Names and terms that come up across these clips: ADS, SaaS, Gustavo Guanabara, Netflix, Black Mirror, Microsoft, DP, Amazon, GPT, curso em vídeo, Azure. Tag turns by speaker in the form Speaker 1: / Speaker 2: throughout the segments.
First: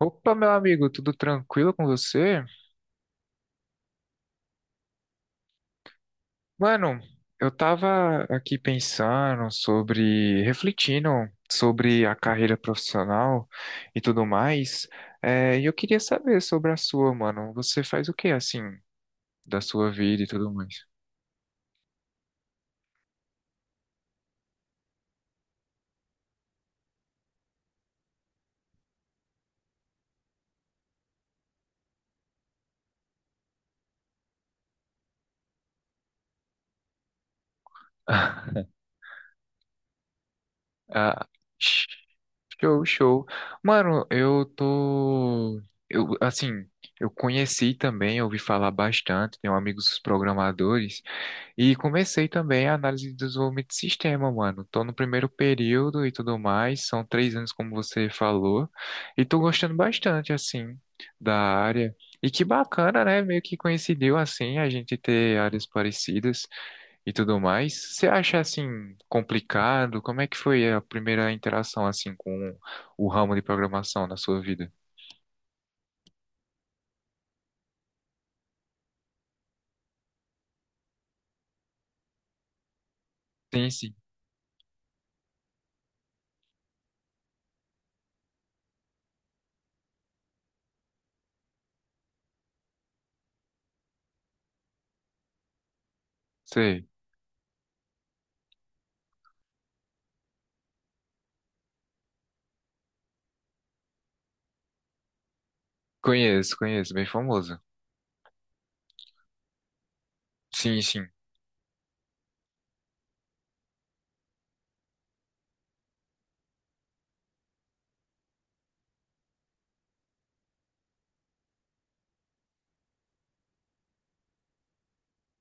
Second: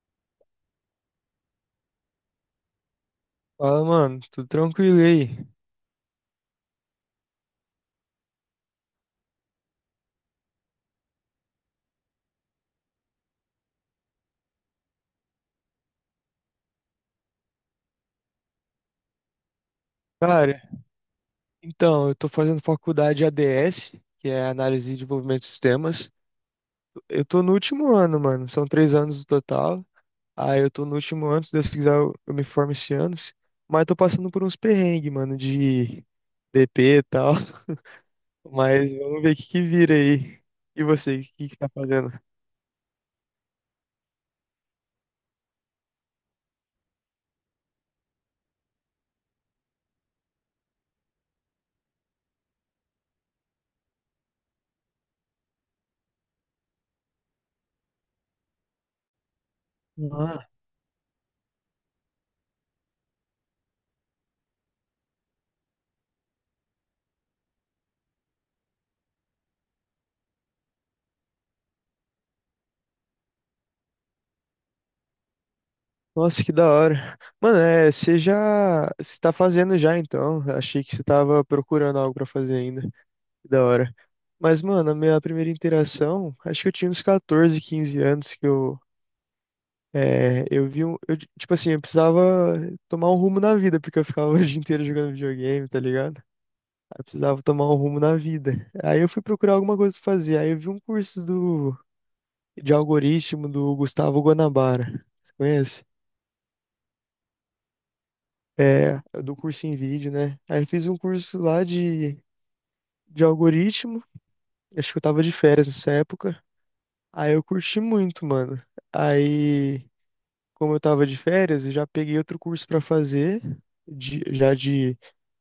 Speaker 1: Opa, meu amigo, tudo tranquilo com você?
Speaker 2: Fala, mano, tudo tranquilo e aí?
Speaker 1: Mano, eu tava aqui pensando sobre, refletindo sobre a carreira profissional e tudo mais. É, e eu queria saber sobre a sua, mano. Você faz o que assim da sua vida e tudo
Speaker 2: Cara,
Speaker 1: mais?
Speaker 2: então, eu tô fazendo faculdade de ADS, que é Análise e Desenvolvimento de Sistemas. Eu tô no último ano, mano, são 3 anos no total. Aí eu tô no último ano, se Deus quiser eu me formo esse ano. Mas tô passando por uns perrengues, mano, de DP e tal. Mas vamos ver o que que vira aí. E você,
Speaker 1: Ah,
Speaker 2: o que que tá fazendo?
Speaker 1: show, show. Mano, eu tô, eu assim, eu conheci também, ouvi falar bastante, tenho amigos programadores. E comecei também a análise de desenvolvimento de sistema, mano. Tô no primeiro período e tudo mais. São três anos, como você falou. E tô gostando bastante,
Speaker 2: Ah,
Speaker 1: assim, da área. E que bacana, né? Meio que coincidiu, assim, a gente ter áreas parecidas e tudo mais. Você acha, assim, complicado? Como é que foi a primeira interação, assim, com o ramo de programação na sua vida?
Speaker 2: nossa, que da hora. Mano, é, você tá fazendo já então? Achei que você tava procurando algo pra fazer ainda. Que da
Speaker 1: Sim, sim.
Speaker 2: hora. Mas, mano, a minha primeira interação, acho que eu tinha uns 14, 15 anos que eu tipo assim, eu precisava tomar um rumo na vida, porque eu ficava o dia inteiro jogando videogame, tá ligado?
Speaker 1: Sei.
Speaker 2: Aí eu precisava tomar um rumo na vida. Aí eu fui procurar alguma coisa pra fazer. Aí eu vi um curso de algoritmo do Gustavo Guanabara. Você conhece?
Speaker 1: Conheço, conheço. Bem famoso.
Speaker 2: É, do curso em vídeo, né? Aí eu
Speaker 1: Sim,
Speaker 2: fiz um
Speaker 1: sim.
Speaker 2: curso lá de algoritmo. Acho que eu tava de férias nessa época. Aí eu curti muito, mano. Aí, como eu tava de férias, eu já peguei outro curso pra fazer, já de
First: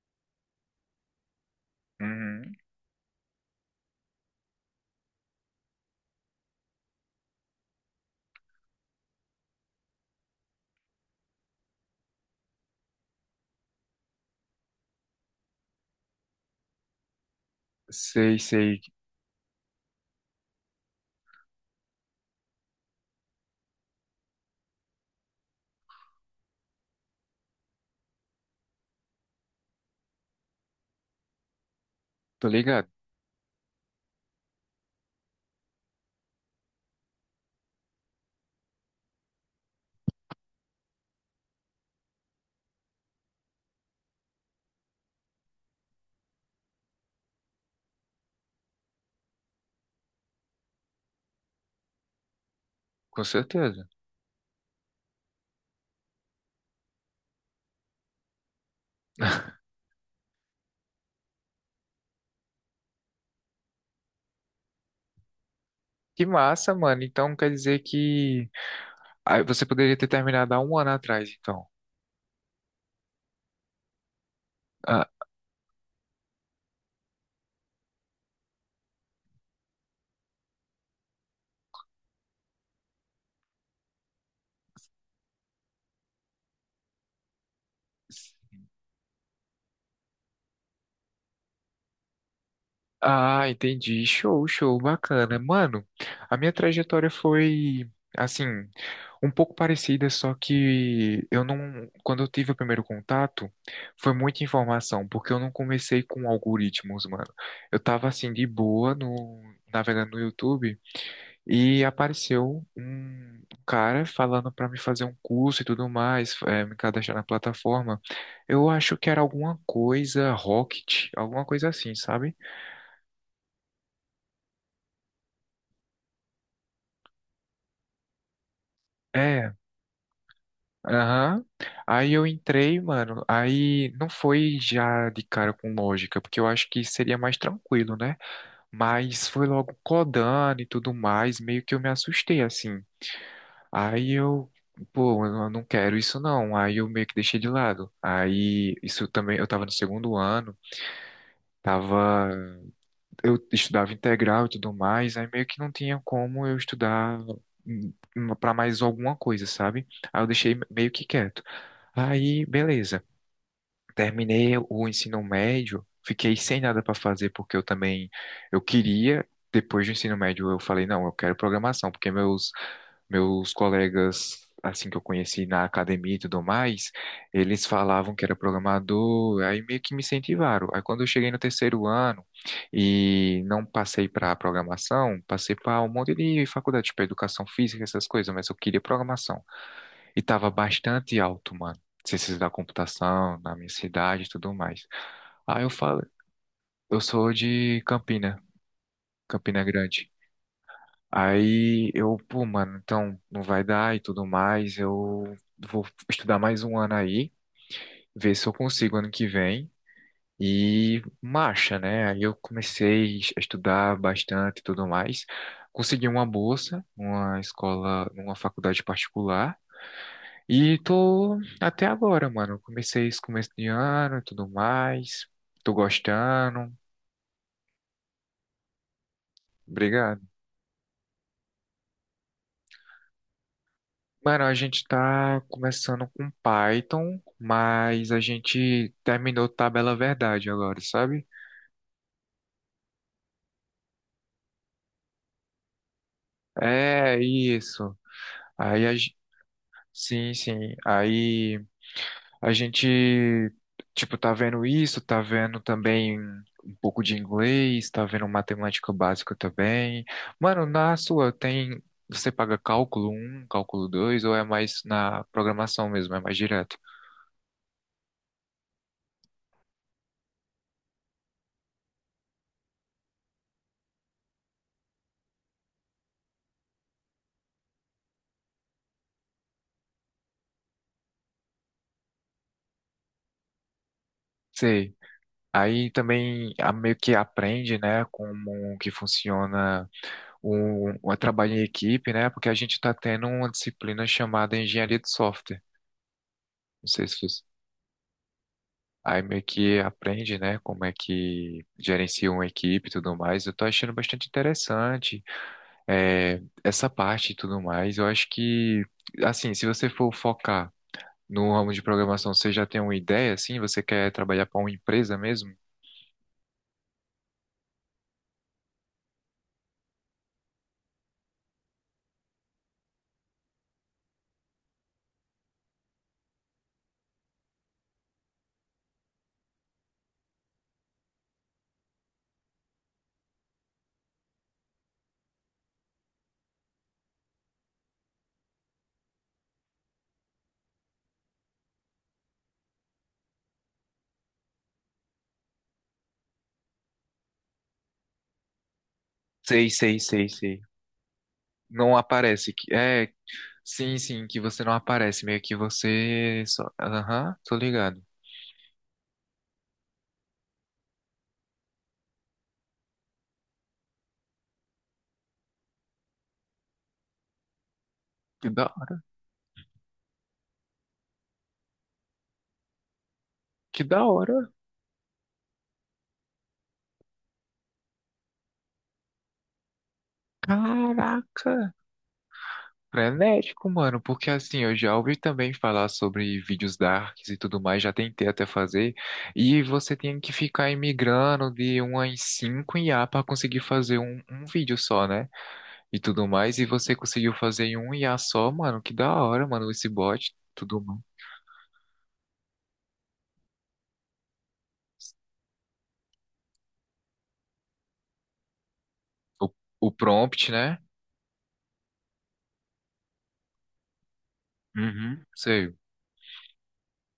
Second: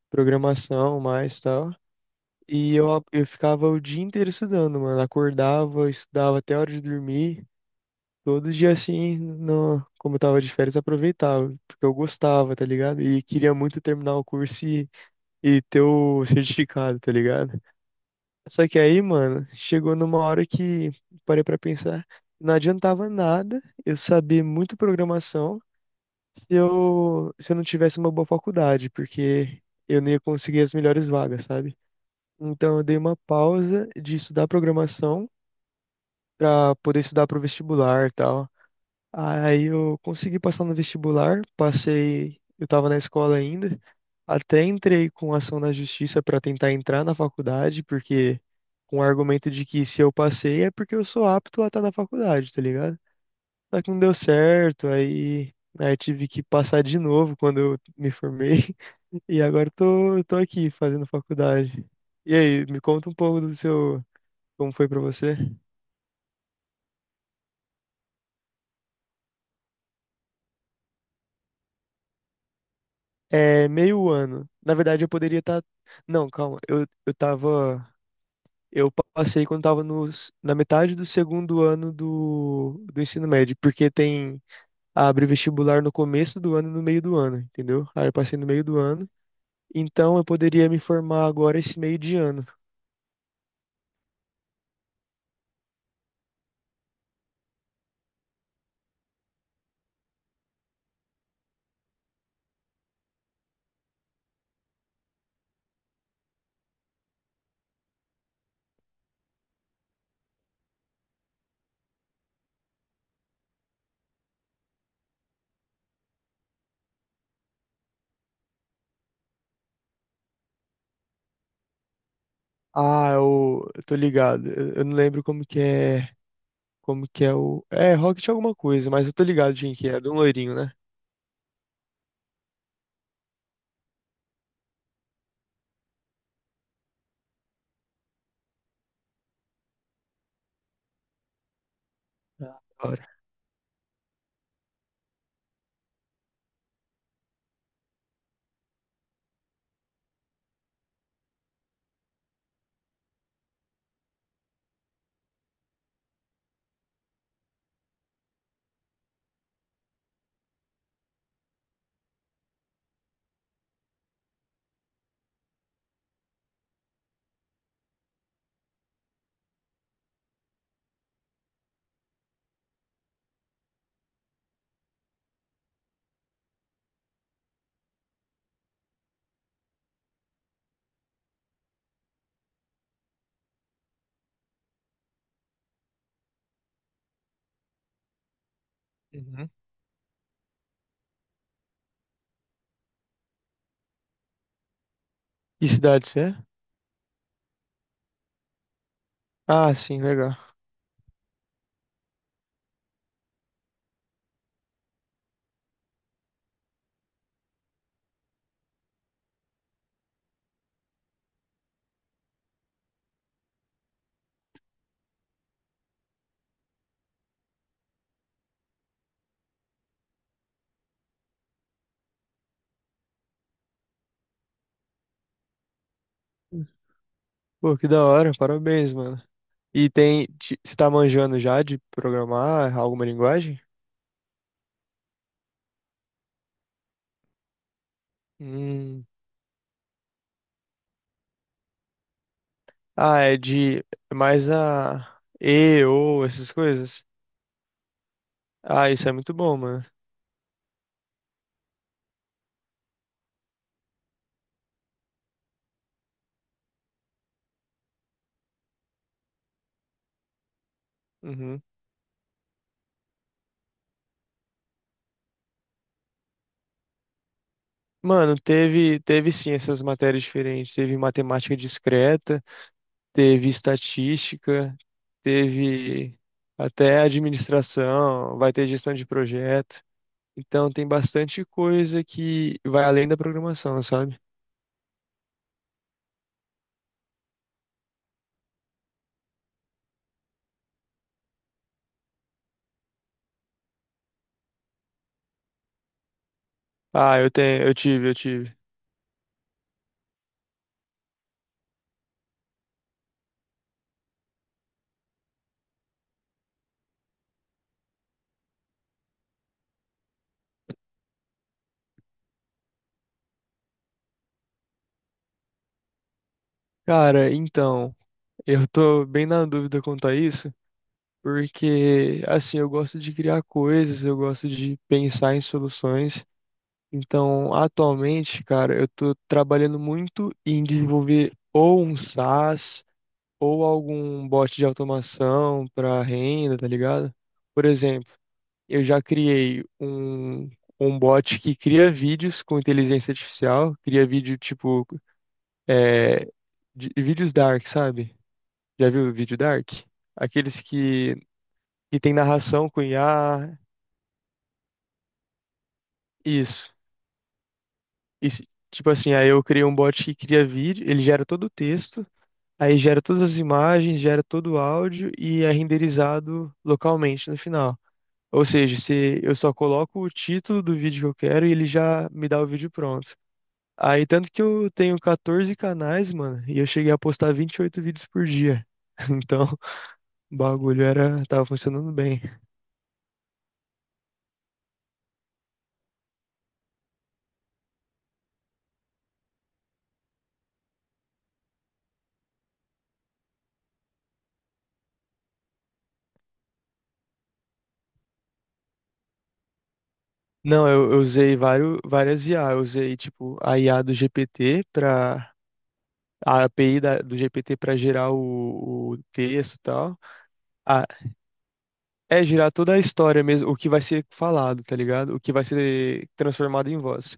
Speaker 2: programação mais tal.
Speaker 1: Uhum.
Speaker 2: E eu ficava o dia inteiro estudando, mano. Acordava, estudava até a hora de dormir. Todo dia assim, no, como eu tava de férias, eu aproveitava, porque eu gostava, tá ligado? E queria muito terminar o curso e ter o certificado, tá ligado?
Speaker 1: Sei,
Speaker 2: Só que
Speaker 1: sei.
Speaker 2: aí, mano, chegou numa hora que parei pra pensar, não adiantava nada eu saber muito programação se eu não tivesse uma boa faculdade, porque eu não ia conseguir as melhores vagas, sabe?
Speaker 1: Tô
Speaker 2: Então eu
Speaker 1: ligado.
Speaker 2: dei uma pausa de estudar programação pra poder estudar pro vestibular e tal. Aí eu consegui passar no vestibular, passei, eu estava na escola ainda, até entrei com ação na justiça para tentar entrar na faculdade, porque com o argumento de que se eu passei é porque eu sou apto a estar na faculdade, tá ligado?
Speaker 1: Com
Speaker 2: Só
Speaker 1: certeza.
Speaker 2: que não deu certo, aí tive que passar de novo quando eu me formei, e agora eu tô aqui fazendo faculdade. E aí, me conta um pouco do seu, como foi para você?
Speaker 1: Que massa, mano. Então quer dizer que ah, você poderia ter terminado há um ano atrás, então.
Speaker 2: É, meio ano. Na verdade,
Speaker 1: Ah,
Speaker 2: eu poderia estar. Não, calma. Eu tava. Eu passei quando tava no, s- na metade do segundo ano do ensino médio, porque tem. Abre vestibular no começo do ano e no meio do ano, entendeu? Aí eu
Speaker 1: s-
Speaker 2: passei no meio do ano. Então eu poderia me formar agora esse meio de ano.
Speaker 1: ah, entendi. Show, show, bacana. Mano, a minha trajetória foi assim, um pouco parecida, só que eu não, quando eu tive o primeiro contato, foi muita informação, porque eu não comecei com algoritmos, mano. Eu tava assim de boa no navegando no YouTube. E apareceu um cara falando para me fazer um curso e tudo mais, me cadastrar na plataforma. Eu acho que era alguma coisa Rocket, alguma coisa assim, sabe?
Speaker 2: Ah, eu tô ligado. Eu não lembro como que é. Como que é o. É, Rocket alguma coisa, mas eu tô
Speaker 1: É,
Speaker 2: ligado de quem que é. De um loirinho, né?
Speaker 1: aham. Aí eu entrei, mano. Aí não foi já de cara com lógica, porque eu acho que seria mais tranquilo, né? Mas foi logo codando e tudo mais, meio que eu me assustei
Speaker 2: Ah, da
Speaker 1: assim.
Speaker 2: hora.
Speaker 1: Aí eu, pô, eu não quero isso não. Aí eu meio que deixei de lado. Aí isso também, eu tava no segundo ano, tava, eu estudava integral e tudo mais, aí meio que não tinha como eu estudar hum, pra mais alguma coisa, sabe? Aí eu deixei meio que quieto. Aí, beleza. Terminei o ensino médio, fiquei sem nada pra fazer porque eu também eu queria. Depois do ensino médio, eu falei, não, eu quero programação, porque meus colegas, assim que eu conheci na academia e tudo mais, eles falavam que era programador, aí meio que me incentivaram. Aí quando eu cheguei no terceiro ano e não passei para programação, passei para um monte de faculdade, tipo educação física, essas coisas, mas eu queria programação.
Speaker 2: Uhum.
Speaker 1: E tava bastante alto, mano, ciências da computação, na minha cidade e tudo mais. Aí
Speaker 2: Que
Speaker 1: eu falo,
Speaker 2: cidade você é?
Speaker 1: eu sou de Campina, Campina
Speaker 2: Ah, sim,
Speaker 1: Grande.
Speaker 2: legal.
Speaker 1: Aí eu, pô, mano, então não vai dar e tudo mais. Eu vou estudar mais um ano aí, ver se eu consigo ano que vem. E marcha, né? Aí eu comecei a estudar bastante e tudo mais. Consegui uma bolsa, uma escola, numa faculdade particular. E tô até agora, mano. Comecei esse começo de ano e tudo mais. Tô gostando.
Speaker 2: Pô, que da hora, parabéns, mano. E
Speaker 1: Obrigado.
Speaker 2: você tá manjando já de programar alguma linguagem?
Speaker 1: Mano, a gente tá começando com Python, mas a gente
Speaker 2: Hum.
Speaker 1: terminou Tabela Verdade agora, sabe?
Speaker 2: Ah, é de é mais a E, ou essas coisas.
Speaker 1: É isso. Aí
Speaker 2: Ah,
Speaker 1: a,
Speaker 2: isso é
Speaker 1: gen-
Speaker 2: muito bom, mano.
Speaker 1: sim, sim. Aí a gente tipo tá vendo isso, tá vendo também um pouco de inglês, tá vendo matemática básica também. Mano, na sua
Speaker 2: Uhum.
Speaker 1: tem você paga cálculo um, cálculo 2 ou é mais na programação mesmo, é mais direto?
Speaker 2: Mano, teve sim essas matérias diferentes. Teve matemática discreta, teve estatística, teve até administração, vai ter gestão de projeto. Então tem bastante coisa que vai além da programação, sabe?
Speaker 1: Sei. Aí também meio que aprende, né, como que funciona o trabalho em equipe, né, porque a gente está tendo uma disciplina chamada Engenharia de Software. Não sei se
Speaker 2: Ah, eu
Speaker 1: você...
Speaker 2: tenho, eu tive.
Speaker 1: Aí meio que aprende, né, como é que gerencia uma equipe e tudo mais. Eu tô achando bastante interessante, é, essa parte e tudo mais. Eu acho que, assim, se você for focar no ramo de programação, você já tem uma ideia, assim? Você quer trabalhar para uma empresa mesmo?
Speaker 2: Cara, então, eu tô bem na dúvida quanto a isso, porque assim, eu gosto de criar coisas, eu gosto de pensar em soluções. Então, atualmente, cara, eu tô trabalhando muito em desenvolver ou um SaaS ou algum bot de automação para renda, tá ligado? Por exemplo, eu já criei um bot que cria vídeos com inteligência artificial, cria vídeo tipo eh, vídeos dark, sabe? Já viu o vídeo
Speaker 1: Sei,
Speaker 2: dark?
Speaker 1: sei, sei, sei.
Speaker 2: Aqueles que,
Speaker 1: Não
Speaker 2: que tem
Speaker 1: aparece.
Speaker 2: narração com
Speaker 1: É,
Speaker 2: IA.
Speaker 1: sim, sim, que você não aparece, meio que você só.
Speaker 2: Isso.
Speaker 1: Aham, tô ligado.
Speaker 2: Isso. Tipo assim, aí eu criei um bot que cria vídeo, ele gera todo o texto, aí gera todas as imagens, gera todo o áudio e é renderizado localmente no final. Ou
Speaker 1: Que da,
Speaker 2: seja, se eu só coloco o título do vídeo que eu quero e ele já me dá o vídeo pronto.
Speaker 1: que da
Speaker 2: Aí, tanto que
Speaker 1: hora.
Speaker 2: eu tenho 14 canais, mano, e eu cheguei a postar 28 vídeos por dia. Então, o bagulho era, tava
Speaker 1: Caraca,
Speaker 2: funcionando bem.
Speaker 1: frenético, mano, porque assim, eu já ouvi também falar sobre vídeos darks e tudo mais, já tentei até fazer, e você tem que ficar imigrando de uma em cinco 5 a pra conseguir fazer um, vídeo só, né? E tudo mais, e você conseguiu fazer em um I a só, mano, que da hora, mano, esse bot,
Speaker 2: Não,
Speaker 1: tudo
Speaker 2: eu,
Speaker 1: mais.
Speaker 2: eu usei vários, várias IA. Eu usei, tipo, a IA do GPT para a API do GPT para gerar o
Speaker 1: O,
Speaker 2: texto e
Speaker 1: o
Speaker 2: tal.
Speaker 1: prompt, né?
Speaker 2: Ah, é gerar toda a história mesmo, o que vai ser falado, tá ligado? O
Speaker 1: Uhum,
Speaker 2: que vai
Speaker 1: sei.
Speaker 2: ser transformado em voz.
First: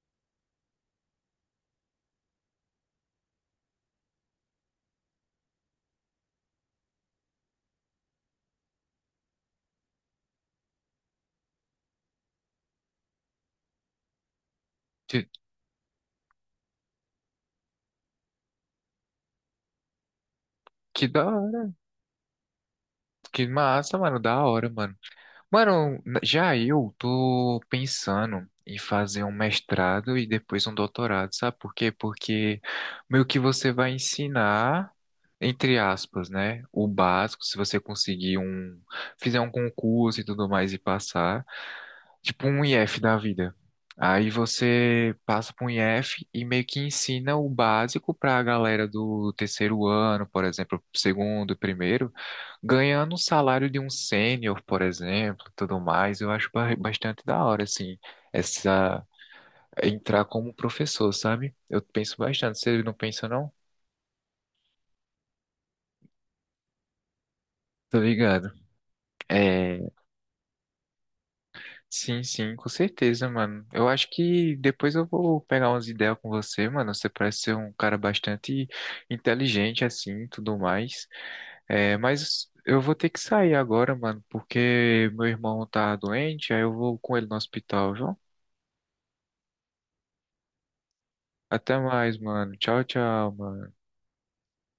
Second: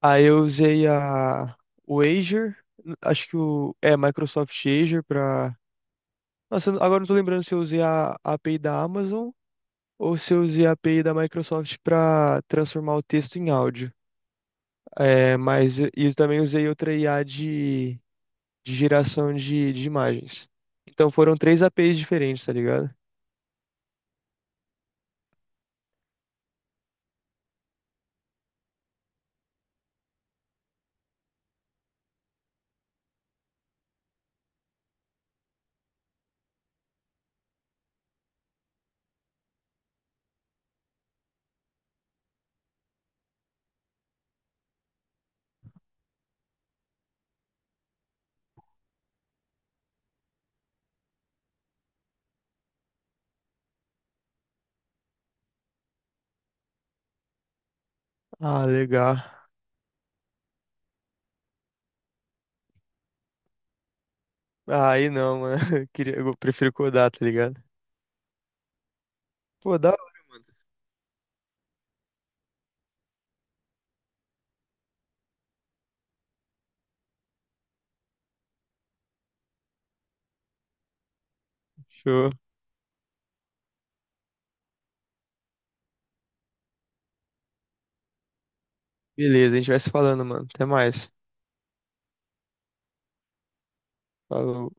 Speaker 2: Aí eu usei a o Azure, acho que o é Microsoft Azure para. Nossa, agora eu não tô lembrando se eu usei a API da Amazon ou se eu usei a API da Microsoft para transformar o texto em áudio.
Speaker 1: Que,
Speaker 2: É, mas eu também usei outra IA de geração de imagens.
Speaker 1: que
Speaker 2: Então
Speaker 1: da
Speaker 2: foram três APIs diferentes, tá ligado?
Speaker 1: Que massa, mano, da hora, mano. Mano, já eu tô pensando em fazer um mestrado e depois um doutorado, sabe por quê? Porque meio que você vai ensinar, entre aspas, né, o básico, se você conseguir um, fizer um concurso e tudo mais e passar tipo um IF da vida. Aí você passa para um IF e meio que ensina o básico para a galera do terceiro ano, por exemplo, segundo, primeiro, ganhando o salário de um sênior, por exemplo, tudo mais. Eu acho bastante da hora, assim,
Speaker 2: Ah,
Speaker 1: essa
Speaker 2: legal.
Speaker 1: entrar como professor, sabe? Eu penso bastante. Você não pensa, não?
Speaker 2: Ah, aí não, mano. Eu queria, eu prefiro codar, tá ligado?
Speaker 1: Tô ligado.
Speaker 2: Pô,
Speaker 1: É,
Speaker 2: da hora, mano.
Speaker 1: sim, sim, com certeza, mano. Eu acho que depois eu vou pegar umas ideias com você, mano. Você parece ser um cara bastante inteligente, assim, e tudo mais. É,
Speaker 2: Show.
Speaker 1: mas eu vou ter que sair agora, mano, porque meu irmão tá doente, aí eu vou com ele no hospital, viu?
Speaker 2: Beleza, a gente vai se falando, mano. Até mais.
Speaker 1: Até mais, mano. Tchau, tchau, mano.
Speaker 2: Falou.